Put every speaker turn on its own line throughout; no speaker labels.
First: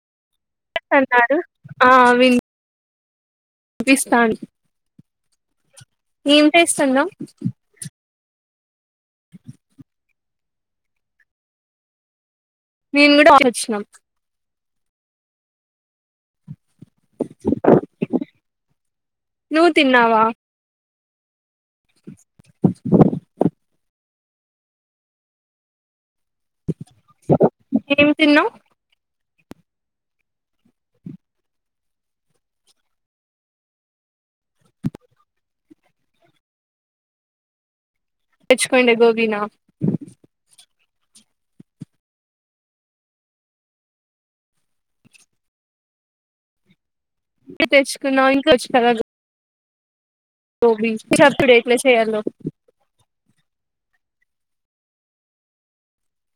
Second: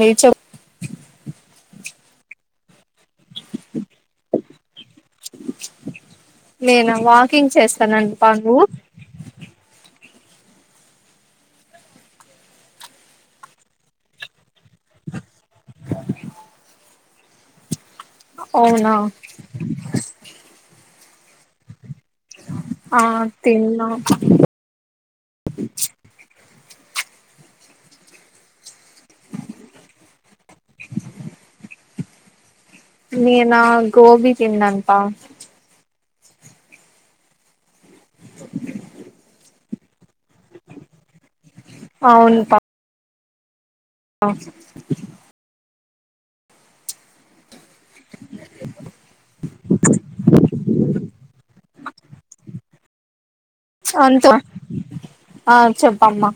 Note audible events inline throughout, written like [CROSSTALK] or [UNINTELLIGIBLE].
లేదు చెప్పు
అన్నారు ఆ వినిపిస్తాను ఏం
నేను
చేస్తున్నాం
వాకింగ్ చేస్తానండి బా నువ్వు
- [UNINTELLIGIBLE] నేను కూడా ఆలోచన
అవునా
నువ్వు తిన్నావా
ఆ తిన్న [INAUDIBLE]
ఏమి తిన్నావు
నేనా గోబి తిన్నాంత
తెచ్చకండే గోబీనా
అవును పా ఆ చెప్
ఆన్ని తెచ్ కున్నావు ఇంకొచ్ కదా మాక్ తెలీదు అప్పుడు ఎట్ల చేయాలో
చా అంతో ఆ చెప్పమ్మా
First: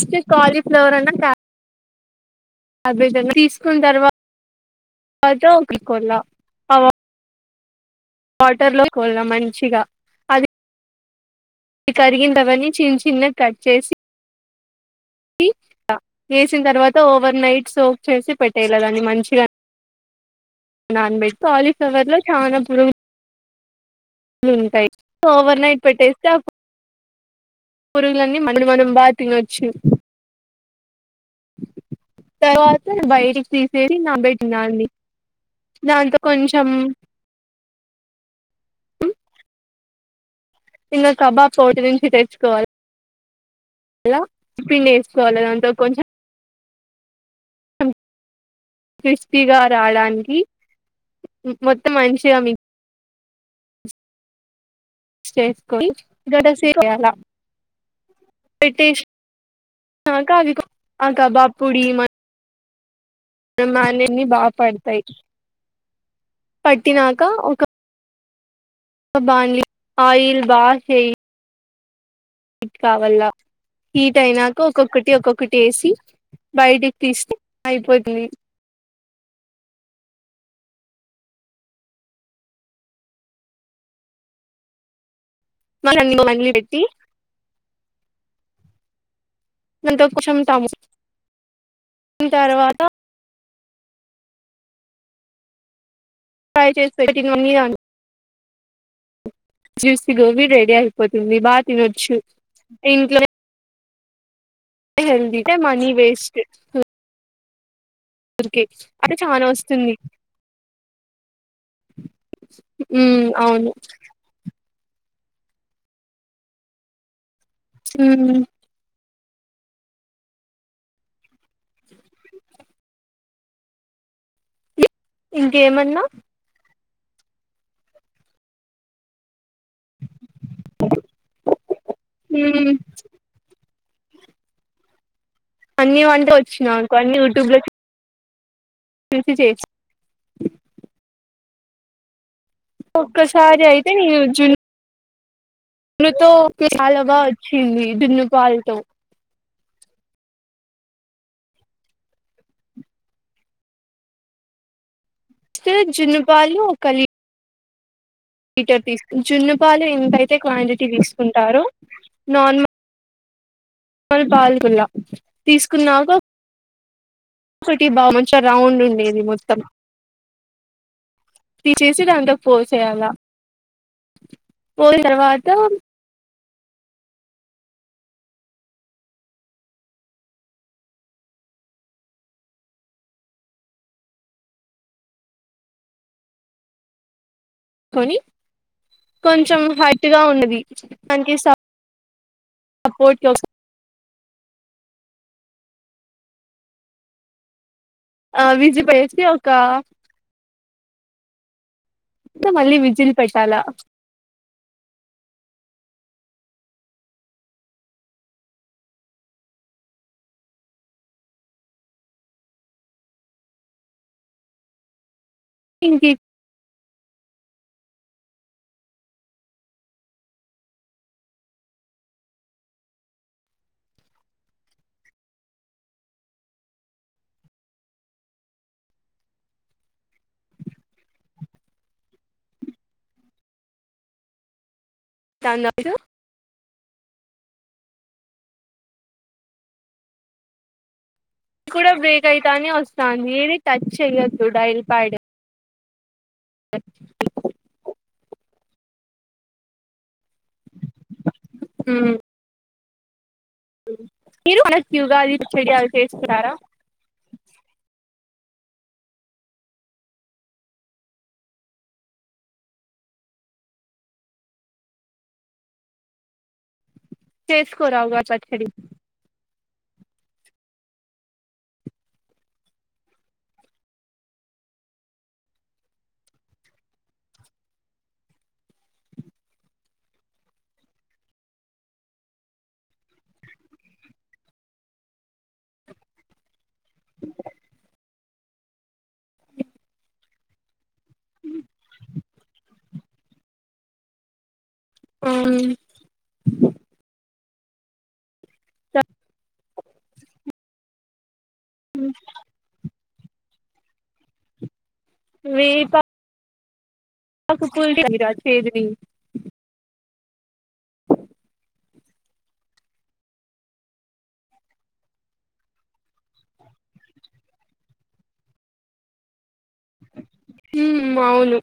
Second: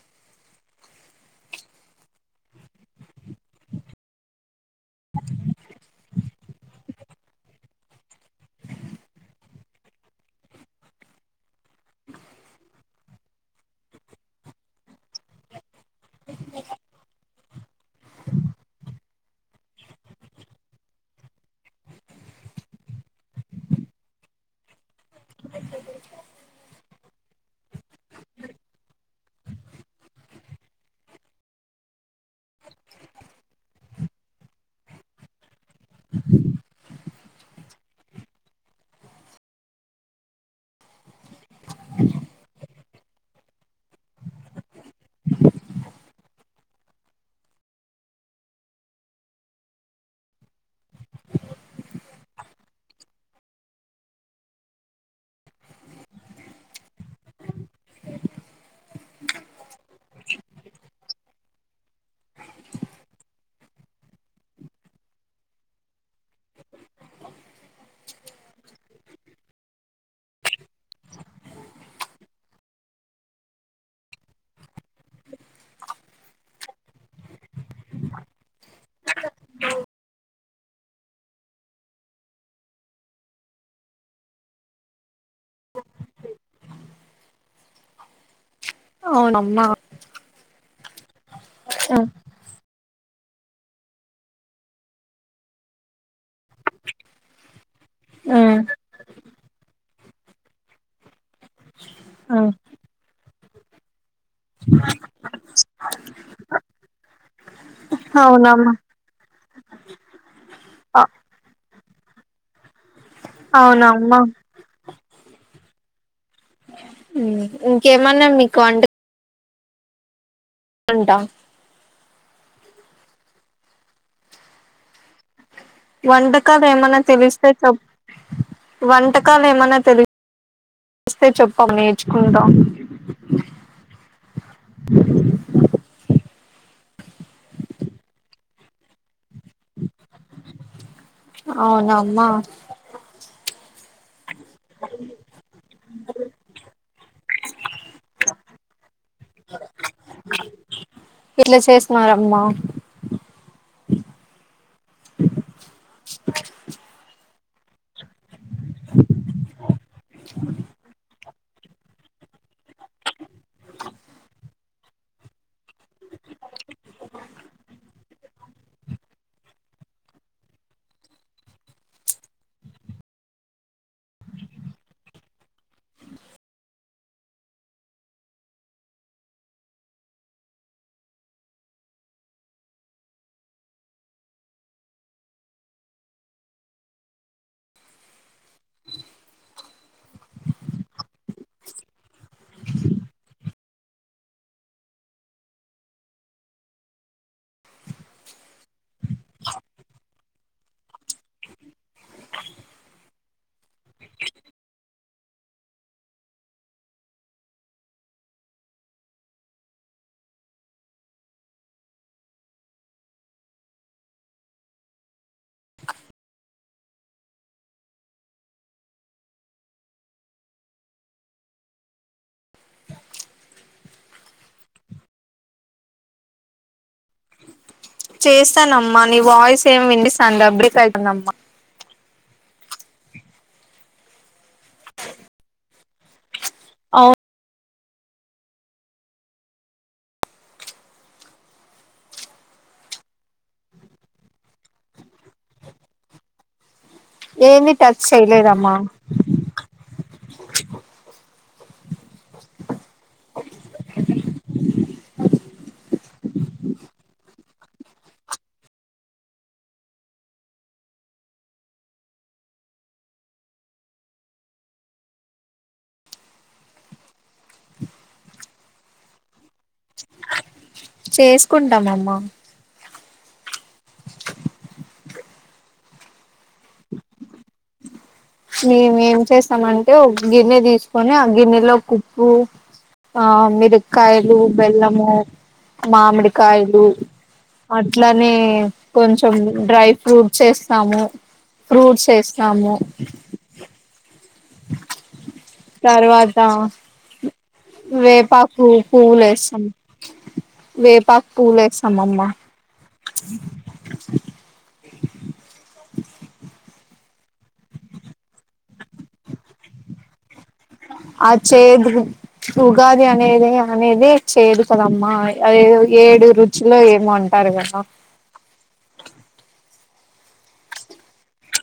ఉంటే కాలిఫ్లవరన్నా త్యా తీసుకున్న తర్వాత ఒకరి ఒకటి కొన్నా వాటర్ లో పోయినా మంచిగా అది అవి కడిగిండవన్ని చిన్న చిన్నగా కట్ చేసి వేసిన తర్వాత ఓవర్నైట్ సోప్ చేసి పెట్టేయలా దాన్ని మంచిగా నానాబెట్టి కాలీఫ్లవర్లో చాలా పురుగు ఉంటాయి సో ఓవర్నైట్ పెట్టేస్తే ఆ పురుగులన్నీ అప్పుడు మనం బాగ్ తినొచ్చు తర్వాత బయటికి తీసేది నానబెట్టిన దాని దాంట్లో కొంచెం ఇంగ కబాబ్ పౌడర్ ఉంటే తెచ్చుకోవాలి అలా పిండేస్కోవాలి దాంతో కొంచెం [UNINTELLIGIBLE] క్రిస్పీగా రావడానికి మొ మొత్తం మంచిగా మి క్స్ చేసుకొని గడ్డ పెరుగేయాల పెట్టేసి నాంక, అవి కొ ఆ కబాబ్ పొడి మ గ్నేన్ని బాపడుతాయి పట్టినాంక ఒక బాండ్లీ ఆయిల్ బా చేయ్ హీట్ కావాల్ల హీట్ అయినాక ఒక్కొక్కటి ఒక్కొక్కటి వేసి బయటకి తీస్తే అయిపోతది. మళ్ళ [UNINTELLIGIBLE] పెట్టి
అవునమ్
అంత కుషుంటాము [UNINTELLIGIBLE] తర్వాత ప్రై చేసి పెట్టిన వన్నీ అను
ఆ
జ్యూసీ గోబి రెడి ఆయిపో తుంది బా తినొచ్చు
మ్మ్
ఇంట్లోనే హెల్దీతే మనీ వేస్ట్ హ్ ఊరికే
అవునమ్మా
అంటే చానా వస్తుంది
అ
హ్ ఉమ్ అవును
అవునమ్మా మ్మ్ హ్ ఇంకేమన్నా
ఉమ్
మీకు కాంట్ వంటా
ఇంకేమన్నా
వంటకాలేమన్న తెలిస్తే చెప్ వంటకాలు ఏమన్నా తెలుస్తే చెప్పమే నేర్చుకుంటా.
ఉమ్ అన్నీ వంటా వచ్చునాకు అన్ని యూట్యూబ్ లో చూ తెలుస్తే చేయ్
అవును అమ్మా
తే [UNINTELLIGIBLE] న్ను తో చాల బా వచ్చింది డున్నుపాలతో
ఎట్లాచేసినారమ్మా
జున్ను పాలు ఒకలి లీటర్ తీసుకు జున్ను పాలు ఎంతైతే క్వాంటిటీ తీసుకుంటారో నార్మ. ల్ పాల్కుొల తీసుకున్నాక ఒకటి బా మంచిగా రౌండ్ ఉండేది మొత్తం, తీసేసి దాంతో పో చేయాల పోయి తర్వాత. కొని కొంచెం హైట్ గా ఉన్నది దానికి స సపోర్ట్ కోస్ ఆ విజిప్ ఏసీ ఒక ఇంకా మళ్ళీ విజిల్ పెట్టాలా ఇంకి
చేస్తానమ్మా నీ వాయిస్ ఏమి విండిస్తాంది డబ్బ్రక్ అవుతుందమ్మా
టన్ నైట్
అవును
అది కూడ బ్రేక్ అయితాంది, వస్తాంది ఏది టచ్ చెయ్యొద్దు డైల్ పాడ్. ఎ
ఏంది టచ్ చేయలేదమ్మా
హు [UNINTELLIGIBLE] చెయ్యాలి చేస్తున్నారా చేస్కోరా ఉగాది పచ్చడి
చేసుకుంటాం అమ్మా మేం ఏం చేస్తామంటే ఒక గిన్నె తీసుకొని ఆ గిన్నెలోకి ఉప్పు ఆ మిరక్కాయలు బెల్లము మామిడికాయ డు అట్లా నే కొంచెం డ్రై ఫ్రూట్స్ ఏస్తాము ఫ్రూట్స్ ఏస్తాము తర్వాత వేపా వి పువ్వులేసం వేపా పువ్వేస్తాం అమ్మా
వేప పాకు కూల్ చేయదా చేదుని
అ చేదురు ఉగాది అనేది అనేదే చేదు కదమ్మా అదేదో ఏడు రుచిలో ఏమో అంటారు కదా
హుమ్మ్ అవును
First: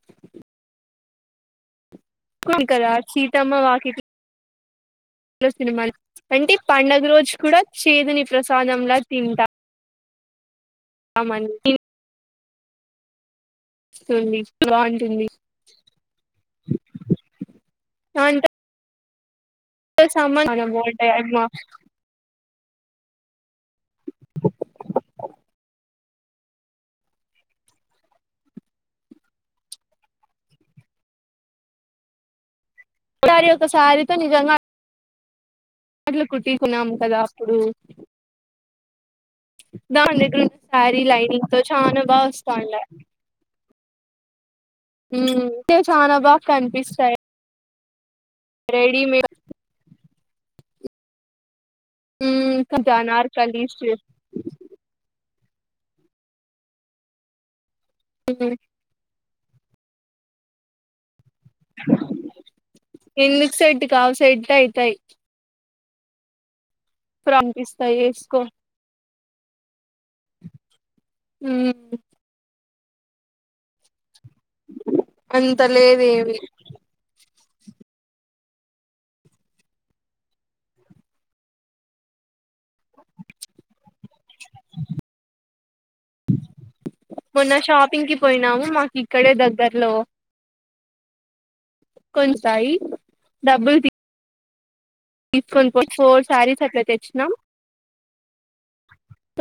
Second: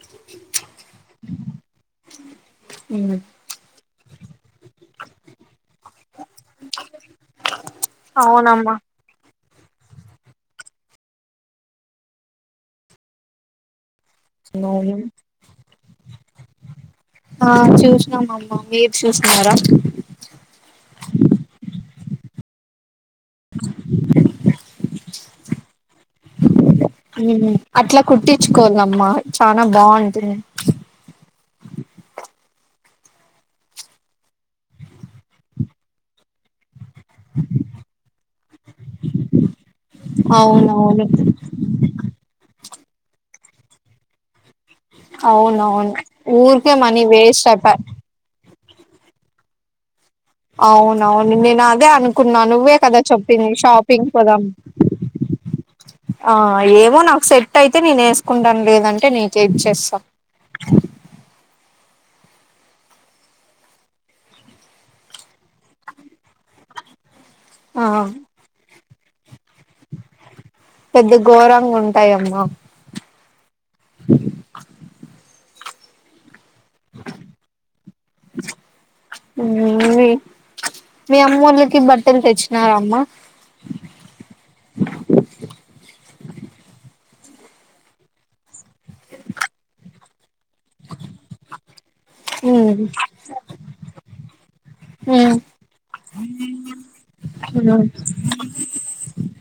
కుకద సీతమ్మ వాకి నస్ సినిమాలు అంటే పండుగ రోజు కూడా చేదుని
అవునమ్మా
ప్రసాదంలా తింటా అమ స బాగుంటుంది
ఆ చూసినాం అమ్మ మీరు చేసుకున్నారా
మనము
[UNINTELLIGIBLE] అట్లా కుట్టించుకోవాలమ్మా చాన బాగుంటుంది
ఒకసారి ఒకసారితో నిజంగా అట్ల కుట్టి కదా అప్పుడు దాని దగ్గర శారీ
అవునవును
లైనింగ్ తో చాన బాగా వస్తాండ
అవున అవును
చాలా బాగా
ఊరుకే మనీ వేస్ట్ అయిప
రెడి మేడ్
అవునువును నినా అదే అనుకున్నా నువ్వే
కొంచెం
కదా చెప్పింది
అనార్కలీస్
షాపింగ్ పోదాం ఆ ఏమో నాకు సెట్ అయితే నేను వేసుకుంటాను లేదంటే నీ చేే చేస్తాం
ఎందుకు సెట్ కావు సెట్ అయితాయి
ఆ
ఫంపిస్తాయి ఇకో
పెద్ద ఘోరంగా ఉంటాయమ్మా
అంతా లేదేమి
మీ అమ్మ వాళ్ళకి బట్టలు తెచ్చు నా అమ్మా
మొన్న షాపింగ్కిి పోయినాము మాకు ఇక్కడే దగ్గర్లో
[UNINTELLIGIBLE]
కొంచసాయి
ఉమ్
డబ్బులు తీ
ఉమ్
తీసుకొని పో ఫోర్ శారీస్ అట్ల తెచ్చినాం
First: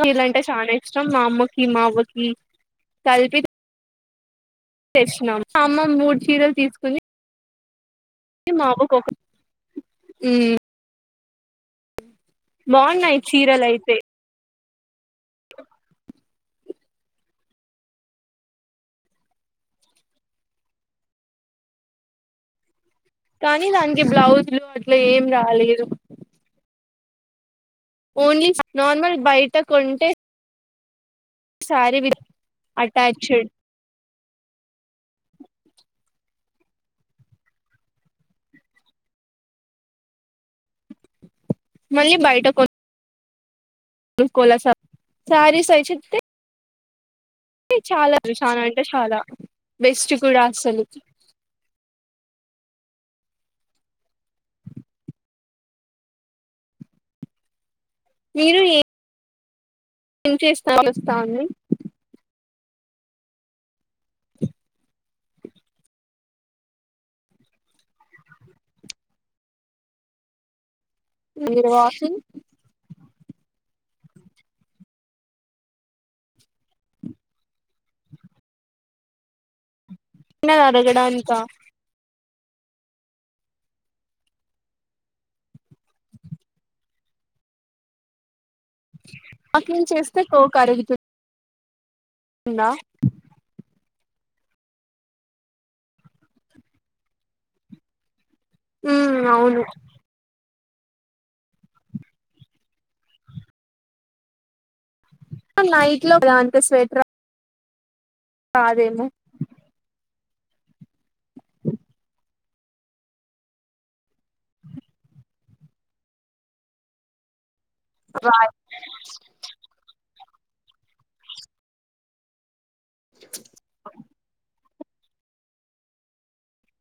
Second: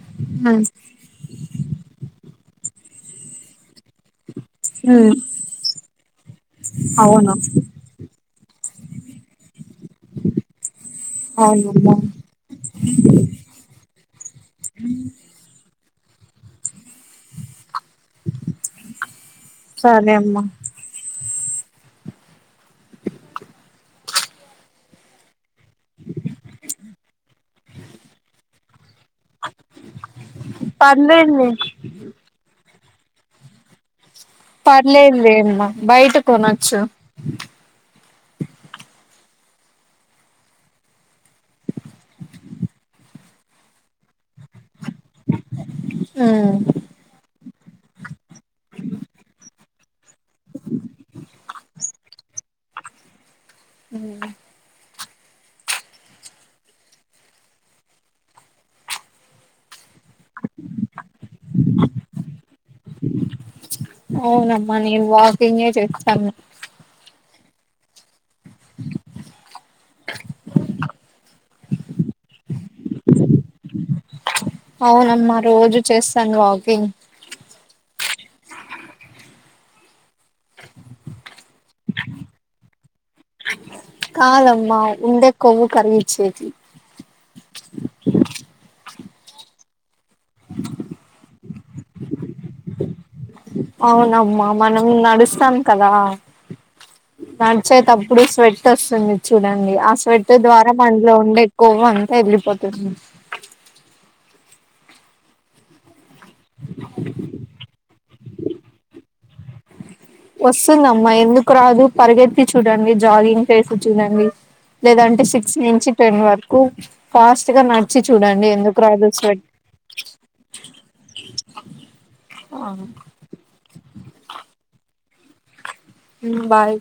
వీలంటే
ఉమ్
చాలా ఇష్టం మా అమ్మకి మా అవ్వకి చల్పి
[INAUDIBLE]
తెసిన అమ్మ మూడు చీరలు తీసుకుని
అవును
ఇ మావ ఒక ఈ
అవును మా
బాగున్నాయి చీరలు అయితే
అ సరే అమ్మా
కానీ దానికి బ్లౌజ్లు అట్లా ఏం రాలే ఇదు ఓన్లీ నార్మల్ బయట కొంటే
లేన్ వే
శారీ విత్ అటాచ్డ్
పర్లేదులేమ్మా బయట కొనచ్చు
మళ్ళీ బయట కొ నుకోవల సాప్ సారి సైచితే
ఉమ్
చాలా చాలా అంటే చాలా బెస్ట్ కూడా అసలు
ఉ
మీరు ఏ ఏం చేస్తా వస్తా అండి
అవునమ్మా నేను వాకింగ్ే చేస్తాను
మీరు వాకింగ్
అవునమ్మా రోజు చేస్తాను వాకింగ్
న్నది అరగడానికా
కాదమ్మ ఉండె కొవ్వు కరిగించేకి
వాకింగ్ చేస్తే కోవ్ కరుగుతుం దా
అవునమ్మా మనం నడుస్తాం కదా నడిచేతప్పుడు స్వెట్ వస్తుంది
ఉమ్ అవును
చూడండి ఆ స్వెట్ట ద్వారా రమండ్లో ఉండే కొవ్వు అంతా ఎగిరిపోతుంది
నైట్ లో కదా అంత స్వెట్ రా దేమో
వస్తుందమ్మా ఎందుకు రాదు పరిగెత్తి చూడండి జాగింగ్ చేసి చూడండి లేదంటే సిక్స్ నుంచి టెన్ వరకు ఫాస్ట్ ట్ గా నడిచి చూడండి ఎందుకు రాదు స్వే ఆ
ఆ
ఉహ్మ్ బాయ్